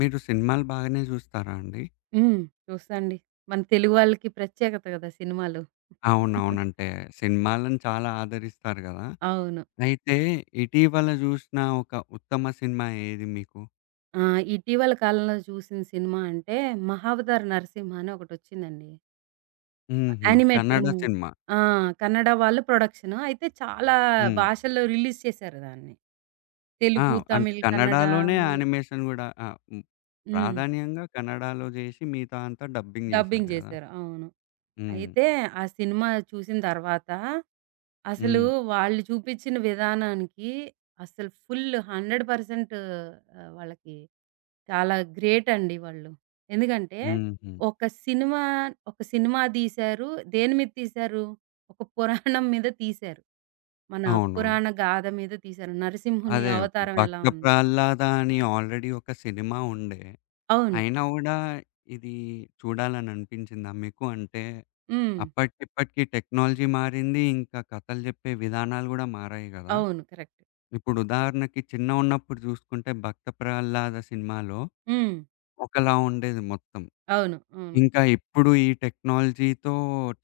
మీరు సినిమాలు బాగానే జూస్తారా అండి? హ్మ్. చూస్తాండి. మన తెలుగు వాళ్ళకి ప్రత్యేకత గదా! సినిమాలు. అవునవునంటే సినిమాలను చాలా ఆదరిస్తారు గదా! అవును. అయితే ఇటీవల జూసిన ఒక ఉత్తమ సినిమా ఏది మీకు? ఆ! ఇటీవల కాలంలో చూసిన సినిమా అంటే 'మహావతార్ నరసింహ' అని ఒకటొచ్చిందండి. హుహు. Animated Kannada movie. సినిమా. ఆ! కన్నడ వాళ్ళు ప్రొడక్షను. అయితే చాలా హ్మ్. భాషల్లో రిలీజ్ చేశారు దాన్ని. ఆ! తెలుగు, అంటే తమిళ్, కన్నడ. కన్నడలోనే మళ్ యానిమేషన్ గూడా ఆ! హ్మ్. హ్మ్. ప్రాధాన్యంగా కన్నడలో జేసి మిగతా అంతా డబ్బింగ్ జేశారు డబ్బింగ్ గదా! జేశారు. అవును. హ్మ్. అయితే ఆ సినిమా చూసిన తర్వాత అసలు హ్మ్. వాళ్ళు చూపిచ్చిన విధానానికి అసలు ఫుల్ 100% వాళ్ళకి చాలా గ్రేట్ అండి వాళ్ళు. ఎందుకంటే హుహు. ఒక సినిమా, ఒక సినిమా తీశారు. దేని మీద తీశారు? ఒక పురాణం మీద తీశారు. మన అవును. పురాణ గాథ మీద తీశారు. నరసింహుని అదే అవతారం ఎలా 'భక్త ఉంది. ప్రహ్లాద' అని ఆల్రెడీ ఒక సినిమా ఉండే అవును. అయినా గూడా ఇది చూడాలని అనిపించిందా మీకు? అంటే హ్మ్. అప్పటికిప్పటికి టెక్నాలజీ మారింది. ఇంకా కథలు జెప్పే విధానాలు గూడా మారాయి గదా! అవును. కరెక్ట్. ఇప్పుడు ఉదాహరణకి చిన్నగున్నప్పుడు జూసుకుంటే 'భక్త ప్రహ్లాద' సినిమాలో హ్మ్. ఒకలా ఉండేది మొత్తం. అవును. అవును. ఇంకా ఇప్పుడు ఈ టెక్నాలజీతో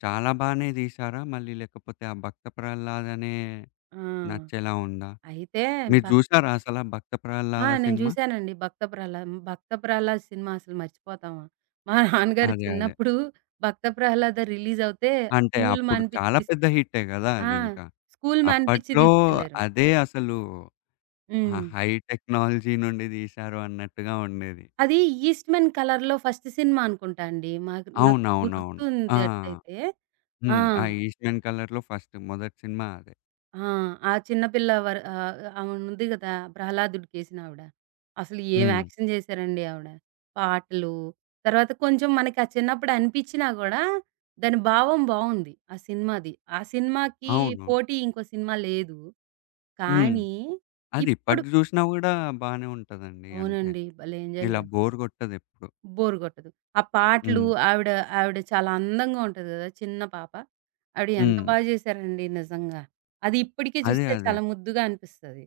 చాలా బానే తీశారా? మళ్ళీ లేకపోతే ఆ 'భక్త ప్రహ్లాద్' అనే ఆ! నచ్చేలా ఉందా? అయితే మీరు భక్ జూసారా అసలా 'భక్త ఆ! ప్రహ్లాద' నేను సినిమా? జూసానండి 'భక్త ప్రహ్లాద్'. 'భక్త ప్రహ్లాద్' సినిమా అసలు మర్చిపోతామా? మా నాన్నగారు అదే. అదే. చిన్నప్పుడు 'భక్త ప్రహ్లాద' రిలీజ్ అవుతే అంటే స్కూల్ అప్పుడు మానిపిచ్చి చాలా తీస్ పెద్ద హిట్టే గదా! ఆ! అదింకా. స్కూల్ మానిపిచ్చి అప్పట్లో తీసుకెళ్లారు. అదే అసలు హ్మ్. హై టెక్నాలజీ నుండి తీశారు అన్నట్టుగా ఉండేది. అది 'ఈస్ట్‌మెన్ కలర్‌లో' ఫస్ట్ సినిమా అనుకుంటా అండి. నాకు అవునవునవును. ఆ! గుర్తుందట్టయితే. ఆ! హ్మ్. ఆ 'ఈస్ట్‌మెన్ కలర్‌లో' ఫస్ట్ మొదటి సినిమా అదే. ఆ! ఆ చిన్న పిల్ల ఆమెనుంది గదా! ప్రహ్లాదుడికేసినావిడ. అసలు ఏం హ్మ్. యాక్షన్ జేశారండి ఆవిడ. పాటలు, తర్వాత కొంచెం మనకా చిన్నప్పుడు అనిపిచ్చినా గూడా, దాని భావం బావుంది ఆ సినిమాది. ఆ సినిమాకి అవునవును. పోటీ ఇంకో సినిమా లేదు. హ్మ్. కానీ అది ఇప్పుడు ఇప్పటికి చూసినా గూడా బానే ఉంటదండి. అంటే అవునండి. భలే ఎంజాయ్ ఇలా జేస్తాం. బోర్ కొట్టదెప్పుడు. బోర్ గొట్టదు. ఆ పాటలు హ్మ్. ఆవిడ, ఆవిడ చాలా అందంగా ఉంటది గదా! చిన్న పాప. ఆవిడ ఎంత హ్మ్. బా జేశారండి నిజంగా. అది ఇప్పటికి అదే. చూస్తే అదే. చాలా ముద్దుగా అనిపిస్తది.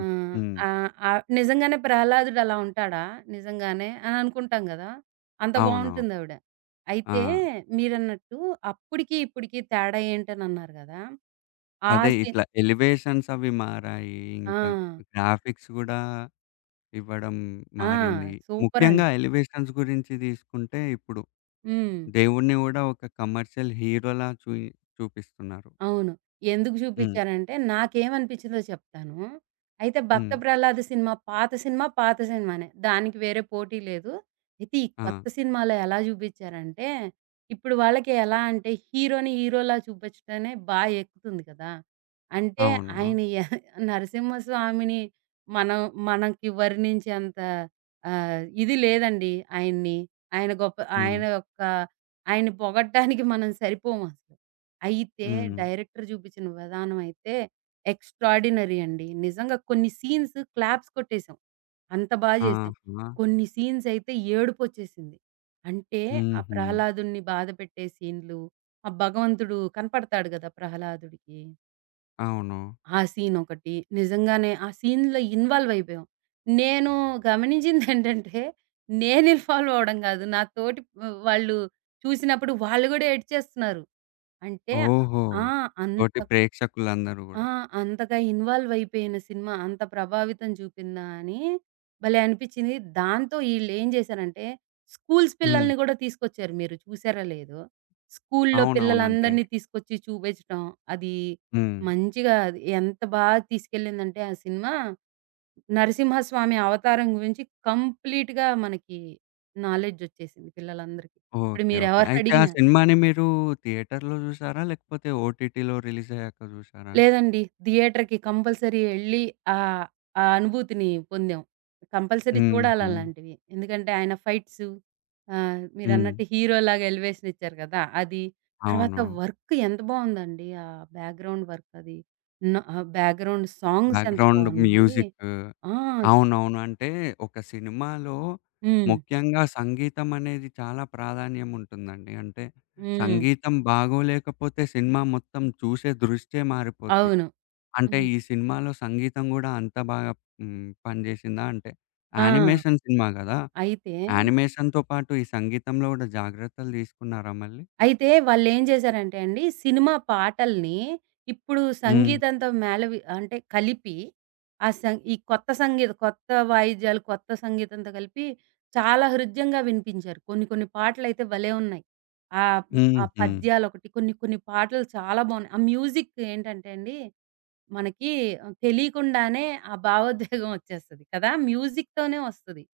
ఆహ్, హ్మ్. ఆహ్, ఆహ్, నిజంగానే 'ప్రహ్లాదుడు' అలా ఉంటాడా? నిజంగానే అని అనుకుంటాం గదా! అంత అవునవును. బావుంటుందావిడ. ఆ! అయితే మీరన్నట్టు అప్పటికి, ఇప్పటికి తేడా ఏంటని అన్నారు గదా! ఆ అదే సీన్ ఇట్లా ఎలివేషన్స్ అవి మారాయి. ఆ! ఇంకా గ్రాఫిక్స్ గూడా ఇవ్వడం ఆ! మారింది. ముఖ్యంగా సూపరండి. ఎలివేషన్స్ గురించి తీసుకుంటే ఇప్పుడు హ్మ్. దేవుడిని గూడా ఒక కమర్షియల్ హీరోలా చూపిస్తున్నారు. అవును. ఎందుకు హ్మ్. చూపిచ్చారంటే, నాకేమనిపిచ్చిందో చెప్తాను. అయితే 'భక్త హ్మ్. ప్రహ్లాద' సినిమా పాత సినిమా, పాత సినిమానే. దానికి వేరే పోటీ లేదు. అయితే ఈ ఆ! కొత్త సినిమాలో ఎలా చూపిచ్చారంటే, ఇప్పుడు వాళ్ళకి ఎలా అంటే హీరోని హీరోలా చూపించడమే బా ఎక్కుతుంది కదా! అంటే అవును. ఆయన 'నరసింహస్వామిని' మనం మనకి వర్ణించేంత ఇది లేదండి ఆయన్ని. ఆయన గొప్ప హ్మ్. ఆయన యొక్క ఆయన్ని పొగడ్డానికి మనం సరిపోమసలు. అయితే హ్మ్. డైరెక్టర్ చూపించిన విధానం అయితే ఎక్స్ట్రార్డినరీ అండి. నిజంగా కొన్ని సీన్స్ క్లాప్స్ కొట్టేసాం. అంత బా చేశాం. ఆహా! కొన్ని సీన్స్ అయితే ఏడుపొచ్చేసింది. అంటే ఆ హుహు. ప్రహ్లాదుడిని బాధపెట్టే సీన్‌లు, ఆ భగవంతుడు కనపడతాడు కదా! ప్రహ్లాదుడికి. అవును. ఆ సీన్ ఒకటి. నిజంగానే ఆ సీన్‌లో ఇన్వాల్వ్ అయిపోయాం. నేను గమనించిందేంటంటే నేను ఇన్వాల్వ్ అవ్వడం కాదు. నా తోటి వాళ్ళు చూసినప్పుడు వాళ్ళు కూడా ఏడ్చేస్తున్నారు. అంటే ఓహో! ఆ! అంత తోటి ప్రేక్షకులందరూ ఆ! గూడా. అంతగా ఇన్వాల్వ్ అయిపోయిన సినిమా అంత ప్రభావితం చూపిందా అని భలే అనిపించింది. దాంతో ఈళ్ళేం చేశారంటే, స్కూల్స్ హ్మ్. పిల్లల్ని గూడా తీసుకొచ్చారు. మీరు చూసారో లేదో. స్కూల్‌లో అవునవును. అంటే పిల్లలందరినీ తీసుకొచ్చి చూపించటం. అది హ్మ్. మంచిగా అది ఎంత బాగా తీసుకెళ్ళిందంటే ఆ సినిమా, నరసింహస్వామి అవతారం గురించి కంప్లీట్‌గా మనకి నాలెడ్జ్ వచ్చేసింది పిల్లలందరికీ. ఇప్పుడు ఓకే. ఓకే. అయితే ఆ మీరెవరినడిగినా సినిమాని మీరు థియేటర్‌లో జూసారా? లేకపోతే ఓటీటీలో రిలీజ్ అయ్యాక జూసారా? లేదండి. థియేటర్‌కి కంపల్సరీ ఎళ్లి ఆహ్, ఆ అనుభూతిని పొందాం. కంపల్సరీ హుహు. చూడాలలాంటివి. ఎందుకంటే ఆయన ఫైట్సు హ్మ్. మీరన్నట్టు హీరోలాగా ఎలివేషన్ ఇచ్చారు కదా! అది. తర్వాత అవును. వర్క్ ఎంత బావుందండి. ఆ బ్యాక్‌గ్రౌండ్ వర్క్ అది. బ్యాక్‌గ్రౌండ్ సాంగ్స్ ఎంత బ్యాక్‌గ్రౌండ్ బావున్నాయి. మ్యూజిక్. ఆ! అవునవును. అంటే ఒక సినిమాలో హ్మ్. ముఖ్యంగా సంగీతం అనేది చాలా ప్రాధాన్యం ఉంటుందండి. అంటే హ్మ్. సంగీతం బాగోలేకపోతే సినిమా మొత్తం చూసే దృష్టే మారిపోద్ది. అవును. అంటే హ్మ్. ఈ సినిమాలో సంగీతం గూడా అంత బాగా హ్మ్. పనిచేసిందా అంటే ఆ! యానిమేషన్ సినిమా గదా! అయితే యానిమేషన్‌తో పాటు ఈ సంగీతంలో గూడా జాగ్రత్తలు తీసుకున్నారా మళ్ళీ? అయితే వాళ్ళేం జేశారంటే అండి, సినిమా పాటల్ని ఇప్పుడు హ్మ్. సంగీతంతో మేళవి అంటే కలిపి, ఆ సం ఈ కొత్త సంగీత కొత్త వాయిద్యాలు, కొత్త సంగీతంతో కలిపి చాలా హృద్యంగా వినిపించారు. కొన్ని కొన్ని పాటలైతే భలే ఉన్నాయి. ఆ హుహు. పద్యాలొకటి కొన్ని కొన్ని పాటలు చాలా బావున్నాయి. ఆ మ్యూజిక్ ఏంటంటే అండి, మనకి తెలియకుండానే ఆ భావోద్వేగం ఒచ్చేస్తది కదా! మ్యూజిక్‌తోనే వస్తది.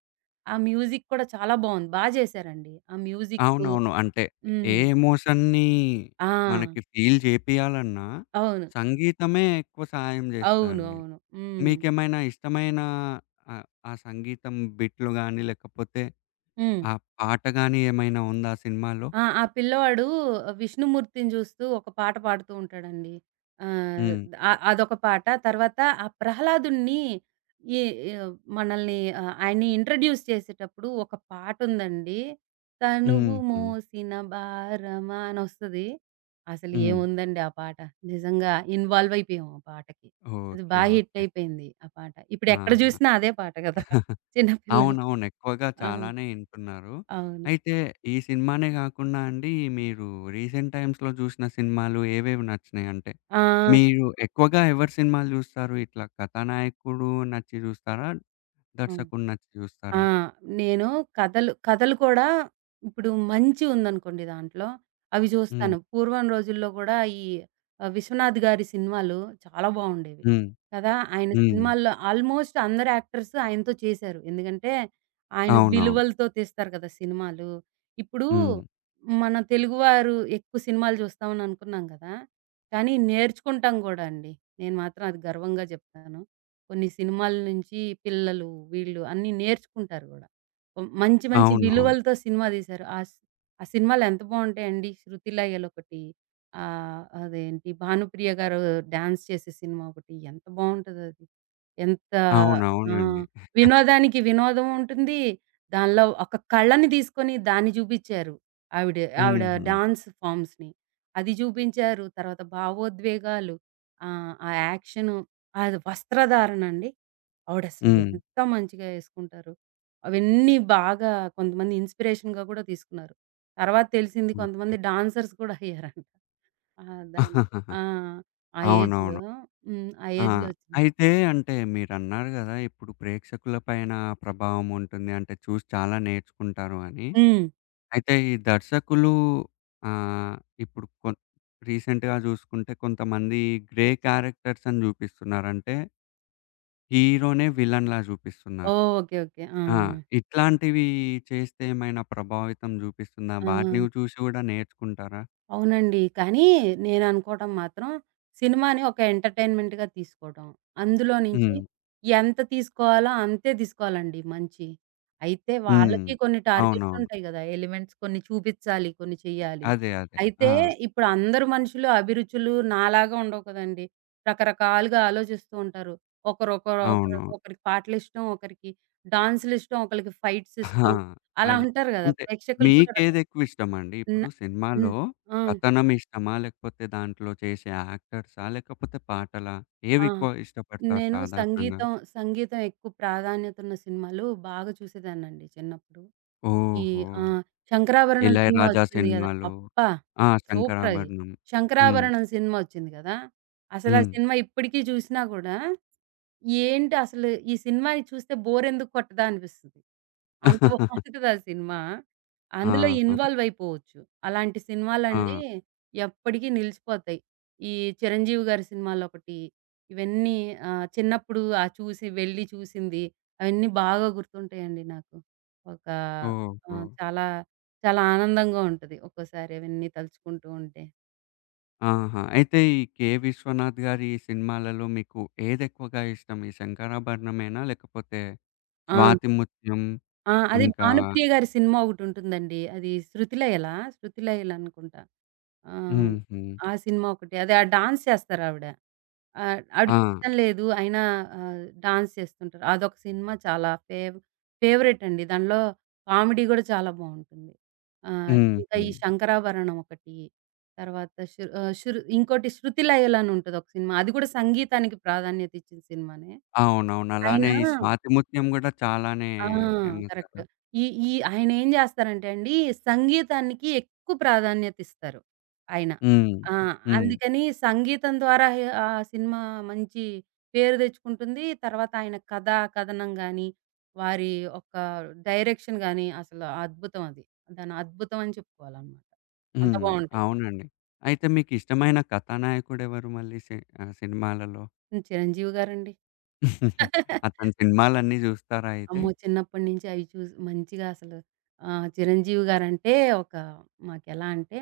ఆ మ్యూజిక్ కూడా చాలా బావుంది. బా జేశారండి. ఆ మ్యూజిక్కు అవునవును. అంటే ఏ హ్మ్. ఎమోషన్‌ని ఆ! మనకి ఫీల్ చేపియాలన్నా అవును. సంగీతమే ఎక్కువ సహాయం అవును. చేస్తదండి. అవును. హ్మ్. మీకేమైనా ఇష్టమైన ఆ సంగీతం బిట్లు గాని, లేకపోతే హ్మ్. ఆ పాట గాని ఏమైనా ఉందా సినిమాలో? ఆ! ఆ పిల్లవాడు విష్ణుమూర్తిని జూస్తూ ఒక పాట పాడుతూ ఉంటాడండి. ఆహ్, హ్మ్. అ అదొక పాట. తర్వాత ఆ ప్రహ్లాదుడిని ఈ ఆహ్, మనల్ని ఆయన్ని ఇంట్రొడ్యూస్ చేసేటప్పుడు ఒక పాటుందండి. హుహు. 'తనువు హ్మ్. మోసిన భారమా' అనొస్తది. అసలు హ్మ్. ఏముందండి ఆ పాట. నిజంగా ఇన్వాల్వ్ అయిపోయాం ఆ పాటకి. అది ఓకే. బా హిట్ ఓకే. అయిపోయింది ఆ పాట. ఇప్పుడెక్కడ ఆహా! జూసినా అదే పాట గదా! చిన్న పిల్లలకి. అవునవును. ఎక్కువగా ఆ! చాలానే వింటున్నారు. అవును. అయితే ఈ సినిమానే కాకుండా అండి మీరు రీసెంట్ టైమ్స్‌లో చూసిన సినిమాలు ఏవేవి నచ్చినాయి అంటే? ఆ! మీరు ఎక్కువగా ఎవరి సినిమాలు చూస్తారు? ఇట్లా కథానాయకుడు నచ్చి చూస్తారా? హ్మ్. దర్శకుడు నచ్చి ఆ! చూస్తారా? నేను కథలు కూడా ఇప్పుడు మంచి ఉందనుకోండి దాంట్లో, అవి హ్మ్. చూస్తాను. పూర్వం రోజుల్లో కూడా ఈ విశ్వనాథ్ గారి సినిమాలు చాలా బావుండేవి హ్మ్. కదా! ఆయన హ్మ్. సినిమాల్లో ఆల్మోస్ట్ అందరు యాక్టర్స్ ఆయనతో చేశారు. ఎందుకంటే, ఆయన అవునవును. విలువలతో తీస్తారు కదా సినిమాలు. ఇప్పుడు హ్మ్. మన తెలుగువారు ఎక్కువ సినిమాలు చూస్తామని అనుకున్నాం కదా! కానీ నేర్చుకుంటాం కూడా అండి. నేను మాత్రం అది గర్వంగా చెప్తాను. కొన్ని సినిమాల నుంచి పిల్లలు, వీళ్ళు అన్నీ నేర్చుకుంటారు గూడా. హ్మ్. మంచి మంచి అవునవును. విలువలతో సినిమా తీశారు. ఆ సినిమాలు ఎంత బావుంటాయండి. 'శృతిలయ'లొకటి అదేంటి 'భానుప్రియ' గారు డాన్స్ చేసే సినిమా ఒకటి. ఎంత బావుంటదది. ఎంత ఆ! అవునవునండి. వినోదానికి వినోదం ఉంటుంది. దానిలో ఒక కళని తీసుకొని దాన్ని చూపిచ్చారు. ఆవిడ ఆవిడ హుహు. డాన్స్ ఫార్మ్స్‌ని. అది చూపించారు. తర్వాత భావోద్వేగాలు, ఆ యాక్షను అది వస్త్రధారణ అండి. ఆవిడసలు హ్మ్. ఎంత మంచిగా యేసుకుంటారు. అవన్నీ బాగా కొంతమంది ఇన్‌స్పిరేషన్‌గా గూడా తీసుకున్నారు. తర్వాత తెలిసింది ఓహ్! కొంతమంది డాన్సర్స్ కూడా అయ్యారంట. ఆ! దాన్ని ఆ! ఆ ఏజ్‌లో అవునవును. హ్మ్. ఆ ఆ! ఏజ్‌లో వచ్చిన అయితే అంటే మీరన్నారు గదా! ఇప్పుడు ప్రేక్షకుల పైన ప్రభావం ఉంటుంది. అంటే చూసి చాలా నేర్చుకుంటారు అని. హ్మ్. అయితే ఈ దర్శకులు ఆహ్, ఇప్పుడు రీసెంట్‌గా జూసుకుంటే కొంతమంది గ్రే క్యారెక్టర్స్ అని జూపిస్తున్నారు. అంటే హీరోనే విలన్‌లా జూపిస్తున్నారు. ఓహ్! ఓకే. ఓకే. ఆ! ఆ! ఇట్లాంటివి చేస్తే ఏమైనా ప్రభావితం జూపిస్తుందా? ఆ! వాటిని చూసి గూడా నేర్చుకుంటారా? అవునండి. కానీ నేననుకోవటం మాత్రం సినిమాని ఒక ఎంటర్‌టైన్‌మెంట్‌గా తీసుకోవటం. అందులో నుంచి హ్మ్. ఎంత తీసుకోవాలో అంతే తీసుకోవాలండి మంచి. అయితే హ్మ్. వాళ్ళకి కొన్ని టార్గెట్స్ అవునవును. ఉంటాయి గదా! ఎలిమెంట్స్ కొన్ని చూపిచ్చాలి, కొన్ని చెయ్యాలి. అదే. అదే. ఆ! అయితే ఇప్పుడు అందరు మనుషులు అభిరుచులు నాలాగా ఉండవు కదండీ. రకరకాలుగా ఆలోచిస్తూ ఉంటారు. ఒకరు ఒకరు ఒకరు అవును. ఒకరికి పాటలిష్టం, ఒకరికి డాన్సులిష్టం, ఒకళ్ళకి ఫైట్స్ ఆహా! ఇష్టం. అలా అదే. ఉంటారు గదా! అంటే ప్రేక్షకులు కూడా రక మీకేదెక్కువిష్టమండి? న ఇప్పుడు సినిమాలో హ్మ్. ఆ! కథనం ఇష్టమా? లేకపోతే దాంట్లో చేసే యాక్టర్సా? లేకపోతే పాటలా? ఆ! ఏవెక్కువ ఇష్టపడతారు నేను సాధారణంగా? సంగీతం, సంగీతం ఎక్కువ ప్రాధాన్యత ఉన్న సినిమాలు బాగా చూసేదాన్నండి చిన్నప్పుడు. ఈ ఓహో! ఆ! 'శంకరాభరణం' సినిమా 'ఇళయరాజా' వచ్చింది గదా! సినిమాలు. అబ్బా! ఆ! సూపర్ అది. 'శంకరాభరణం.' హ్మ్. 'శంకరాభరణం' సినిమా వచ్చింది గదా! అసలా హ్మ్. సినిమా ఇప్పటికి చూసినా గూడా, ఏంటి అసలు ఈ సినిమాని చూస్తే బోర్ ఎందుకు కొట్టదా అనిపిస్తది. అంత బావుంటది ఆ సినిమా. అందులో ఆహా! ఇన్వాల్వ్ అయిపోవచ్చు. అలాంటి ఆ! సినిమాలండి ఎప్పటికీ నిలిచిపోతాయి. ఈ 'చిరంజీవి' గారి సినిమాలొకటి, ఇవన్నీ చిన్నప్పుడు ఆ చూసి వెళ్ళి చూసింది అవన్నీ బాగా గుర్తుంటాయండి నాకు. ఒక ఆ! ఓహో! చాలా ఆనందంగా ఉంటది. ఒక్కోసారి అవన్నీ తలుచుకుంటూ ఉంటే. ఆహా! అయితే ఈ 'కె. విశ్వనాథ్' గారి సినిమాలలో మీకు ఏదెక్కువగా ఇష్టం? ఈ 'శంకరాభరణమేనా?' లేకపోతే ఆ! 'స్వాతి ముత్యం' ఆ! అది ఇంకా భానుప్రియ గారి సినిమా ఒకటుంటుందండి. అది 'శృతిలయలు' అనుకుంటా. ఆ! హుహు. ఆ సినిమా ఒకటి. అదే ఆ డాన్స్ చేస్తారావిడ. ఆ! ఆవిడకిష్టం లేదు. అయినా డాన్స్ చేస్తుంటారు. అదొక సినిమా చాలా ఫేవరెట్ అండి. దానిలో కామెడీ గూడా చాలా బావుంటుంది. ఆహ్, ఇంకా హుహు. ఈ 'శంకరాభరణం' ఒకటి. తర్వాత శృ ఆహ్, శృ ఇంకోటి 'శృతిలయలు' అని ఉంటదొక సినిమా. అది గూడా సంగీతానికి ప్రాధాన్యత ఇచ్చిన సినిమానే. అవునవును. అలానే అయినా ఈ స్వాతి ముత్యం గూడా చాలానే ఆ! ఫేమస్ కదా! కరెక్ట్. ఈ ఈ ఆయనేం జేస్తారంటే అండి, సంగీతానికి ఎక్కువ ప్రాధాన్యత ఇస్తారు ఆయన. హ్మ్. ఆ! హ్మ్. అందుకని సంగీతం ద్వారా ఆ సినిమా మంచి పేరు దెచ్చుకుంటుంది. తర్వాత ఆయన కథా కథనం గాని, వారి ఒక డైరెక్షన్ గాని అసలు అద్భుతం అది. దాని అద్భుతం అని చెప్పుకోవాలనమాట. అంత హ్మ్. బావుంటాయి. అవునండి. అయితే మీకిష్టమైన కథానాయకుడెవరు మళ్ళీ సినిమాలలో? హ్మ్. చిరంజీవి గారండి. అతని సినిమాలన్నీ జూస్తారా అయితే? అమ్మో! చిన్నప్పటి నుంచి అవి చూసి మంచిగా అసలు చిరంజీవి గారంటే ఒక మాకెలా అంటే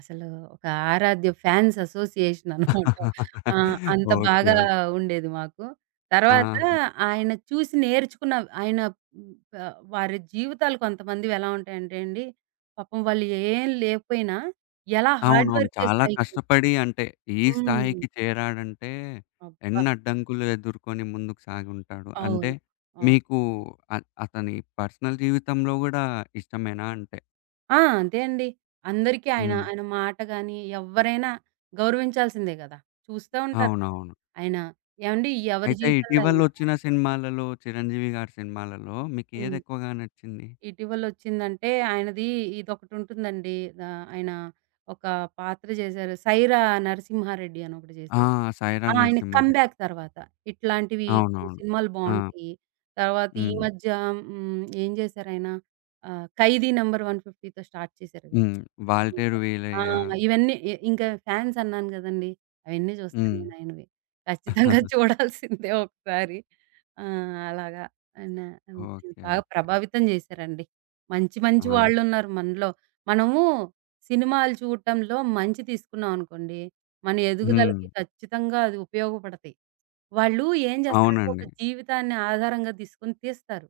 అసలు ఒక ఆరాధ్య ఫ్యాన్స్ అసోసియేషన్ అనమాట. ఆ! అంత ఓకే. బాగా ఓకే. ఉండేది మాకు. తర్వాత ఆహా! ఆయన చూసి నేర్చుకున్న ఆయన ప వారి జీవితాలు కొంతమందివి ఎలా ఉంటాయంటే అండి, పాపం వాళ్ళు ఏం లేకపోయినా ఎలా హార్డ్ అవునవును. వర్క్ చేసి చాలా పైకొచ్చు. కష్టపడి అంటే, ఈ హ్మ్. స్థాయికి చేరాడంటే, అబ్బా! ఎన్ని అడ్డంకులు ఎదుర్కొని ముందుకు సాగుంటాడు. అంటే, అవును. అవును. మీకు అ అతని పర్సనల్ జీవితంలో గూడా ఇష్టమేనా అంటే? ఆ! అంతే అండి. అందరికీ ఆయన, హ్మ్. ఆయన మాట గాని ఎవ్వరైనా గౌరవించాల్సిందే గదా! చూస్తా ఉంటారు కదా! అవునవును. ఆయన ఏవండీ ఎవరి అయితే జీవితంలో అయినా ఇటీవలొచ్చిన సినిమాలలో, చిరంజీవి గారి సినిమాలలో మీకేది హ్మ్. ఎక్కువగా నచ్చింది? ఇటీవలొచ్చిందంటే, ఆయనది ఇదొకటుంటుందండి. ఆయన ఒక పాత్ర జేశారు. 'సైరా నరసింహారెడ్డి' అని ఒకటి ఆ! జేశారు. 'సైరా ఆ! ఆయన నరసింహారెడ్డి'. కమ్‌బ్యాక్ తర్వాత. ఇట్లాంటివి కొన్ని అవునవును. సినిమాలు ఆ! బావుంటాయి. తర్వాత ఈ హ్మ్. మధ్య హ్మ్, ఏం జేశారాయన 'ఖైదీ నంబర్ 150'తో స్టార్ట్ చేశారు గదా! హ్మ్. 'వాల్టేరు ఇంకా ఆ! వీలయ్య' ఇవన్నీ ఇంకా ఫ్యాన్స్ అన్నాను గదండీ! అవన్నీ జూస్తాను హ్మ్. నేను ఆయనవి. ఖచ్చితంగా చూడాల్సిందే ఒకసారి. ఆ! అలాగా. ఆయన హ్మ్. ఓకే. బాగా ఓకే. ప్రభావితం జేశారండి. మంచి మంచి ఆ! వాళ్ళున్నారు మనలో. మనము సినిమాలు చూడటంలో మంచి తీసుకున్నాం అనుకోండి, మన హ్మ్. ఎదుగుదలకి ఖచ్చితంగా అది ఉపయోగపడతాయి. వాళ్ళు ఏం జేస్తారంటే ఒక అవునండి. జీవితాన్ని ఆధారంగా తీసుకొని తీస్తారు.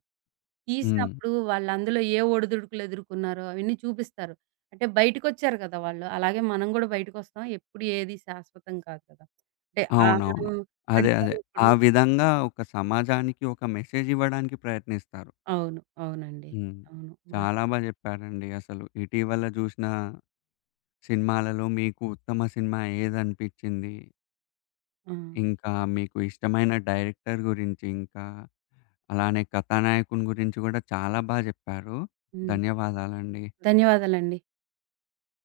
హ్మ్. తీసినప్పుడు వాళ్ళు అందులో ఏ ఒడిదుడుకులు ఎదుర్కొన్నారో అవన్నీ చూపిస్తారు. అంటే బయటికొచ్చారు కదా! వాళ్ళు. అలాగే మనం గూడా బయటికొస్తాం. ఎప్పుడు ఏది శాశ్వతం కాదు కదా! అంటే ఆ మనం అవునవును. అదే. అదే. పడిపోయినప్పుడు ఆ విధంగా ఒక సమాజానికి ఒక మెసేజ్ ఇవ్వడానికి ప్రయత్నిస్తారు. అవును. అవునండి. హ్మ్. అవును. చాలా బా జెప్పారండి అసలు. ఇటీవల జూసిన సినిమాలలో మీకు ఉత్తమ సినిమా ఏదనిపిచ్చింది? ఆ! ఇంకా మీకు ఇష్టమైన డైరెక్టర్ గురించి, ఇంకా అలానే కథానాయకుని గురించి గూడా చాలా బా జెప్పారు. హ్మ్. ధన్యవాదాలండి. ధన్యవాదాలండి.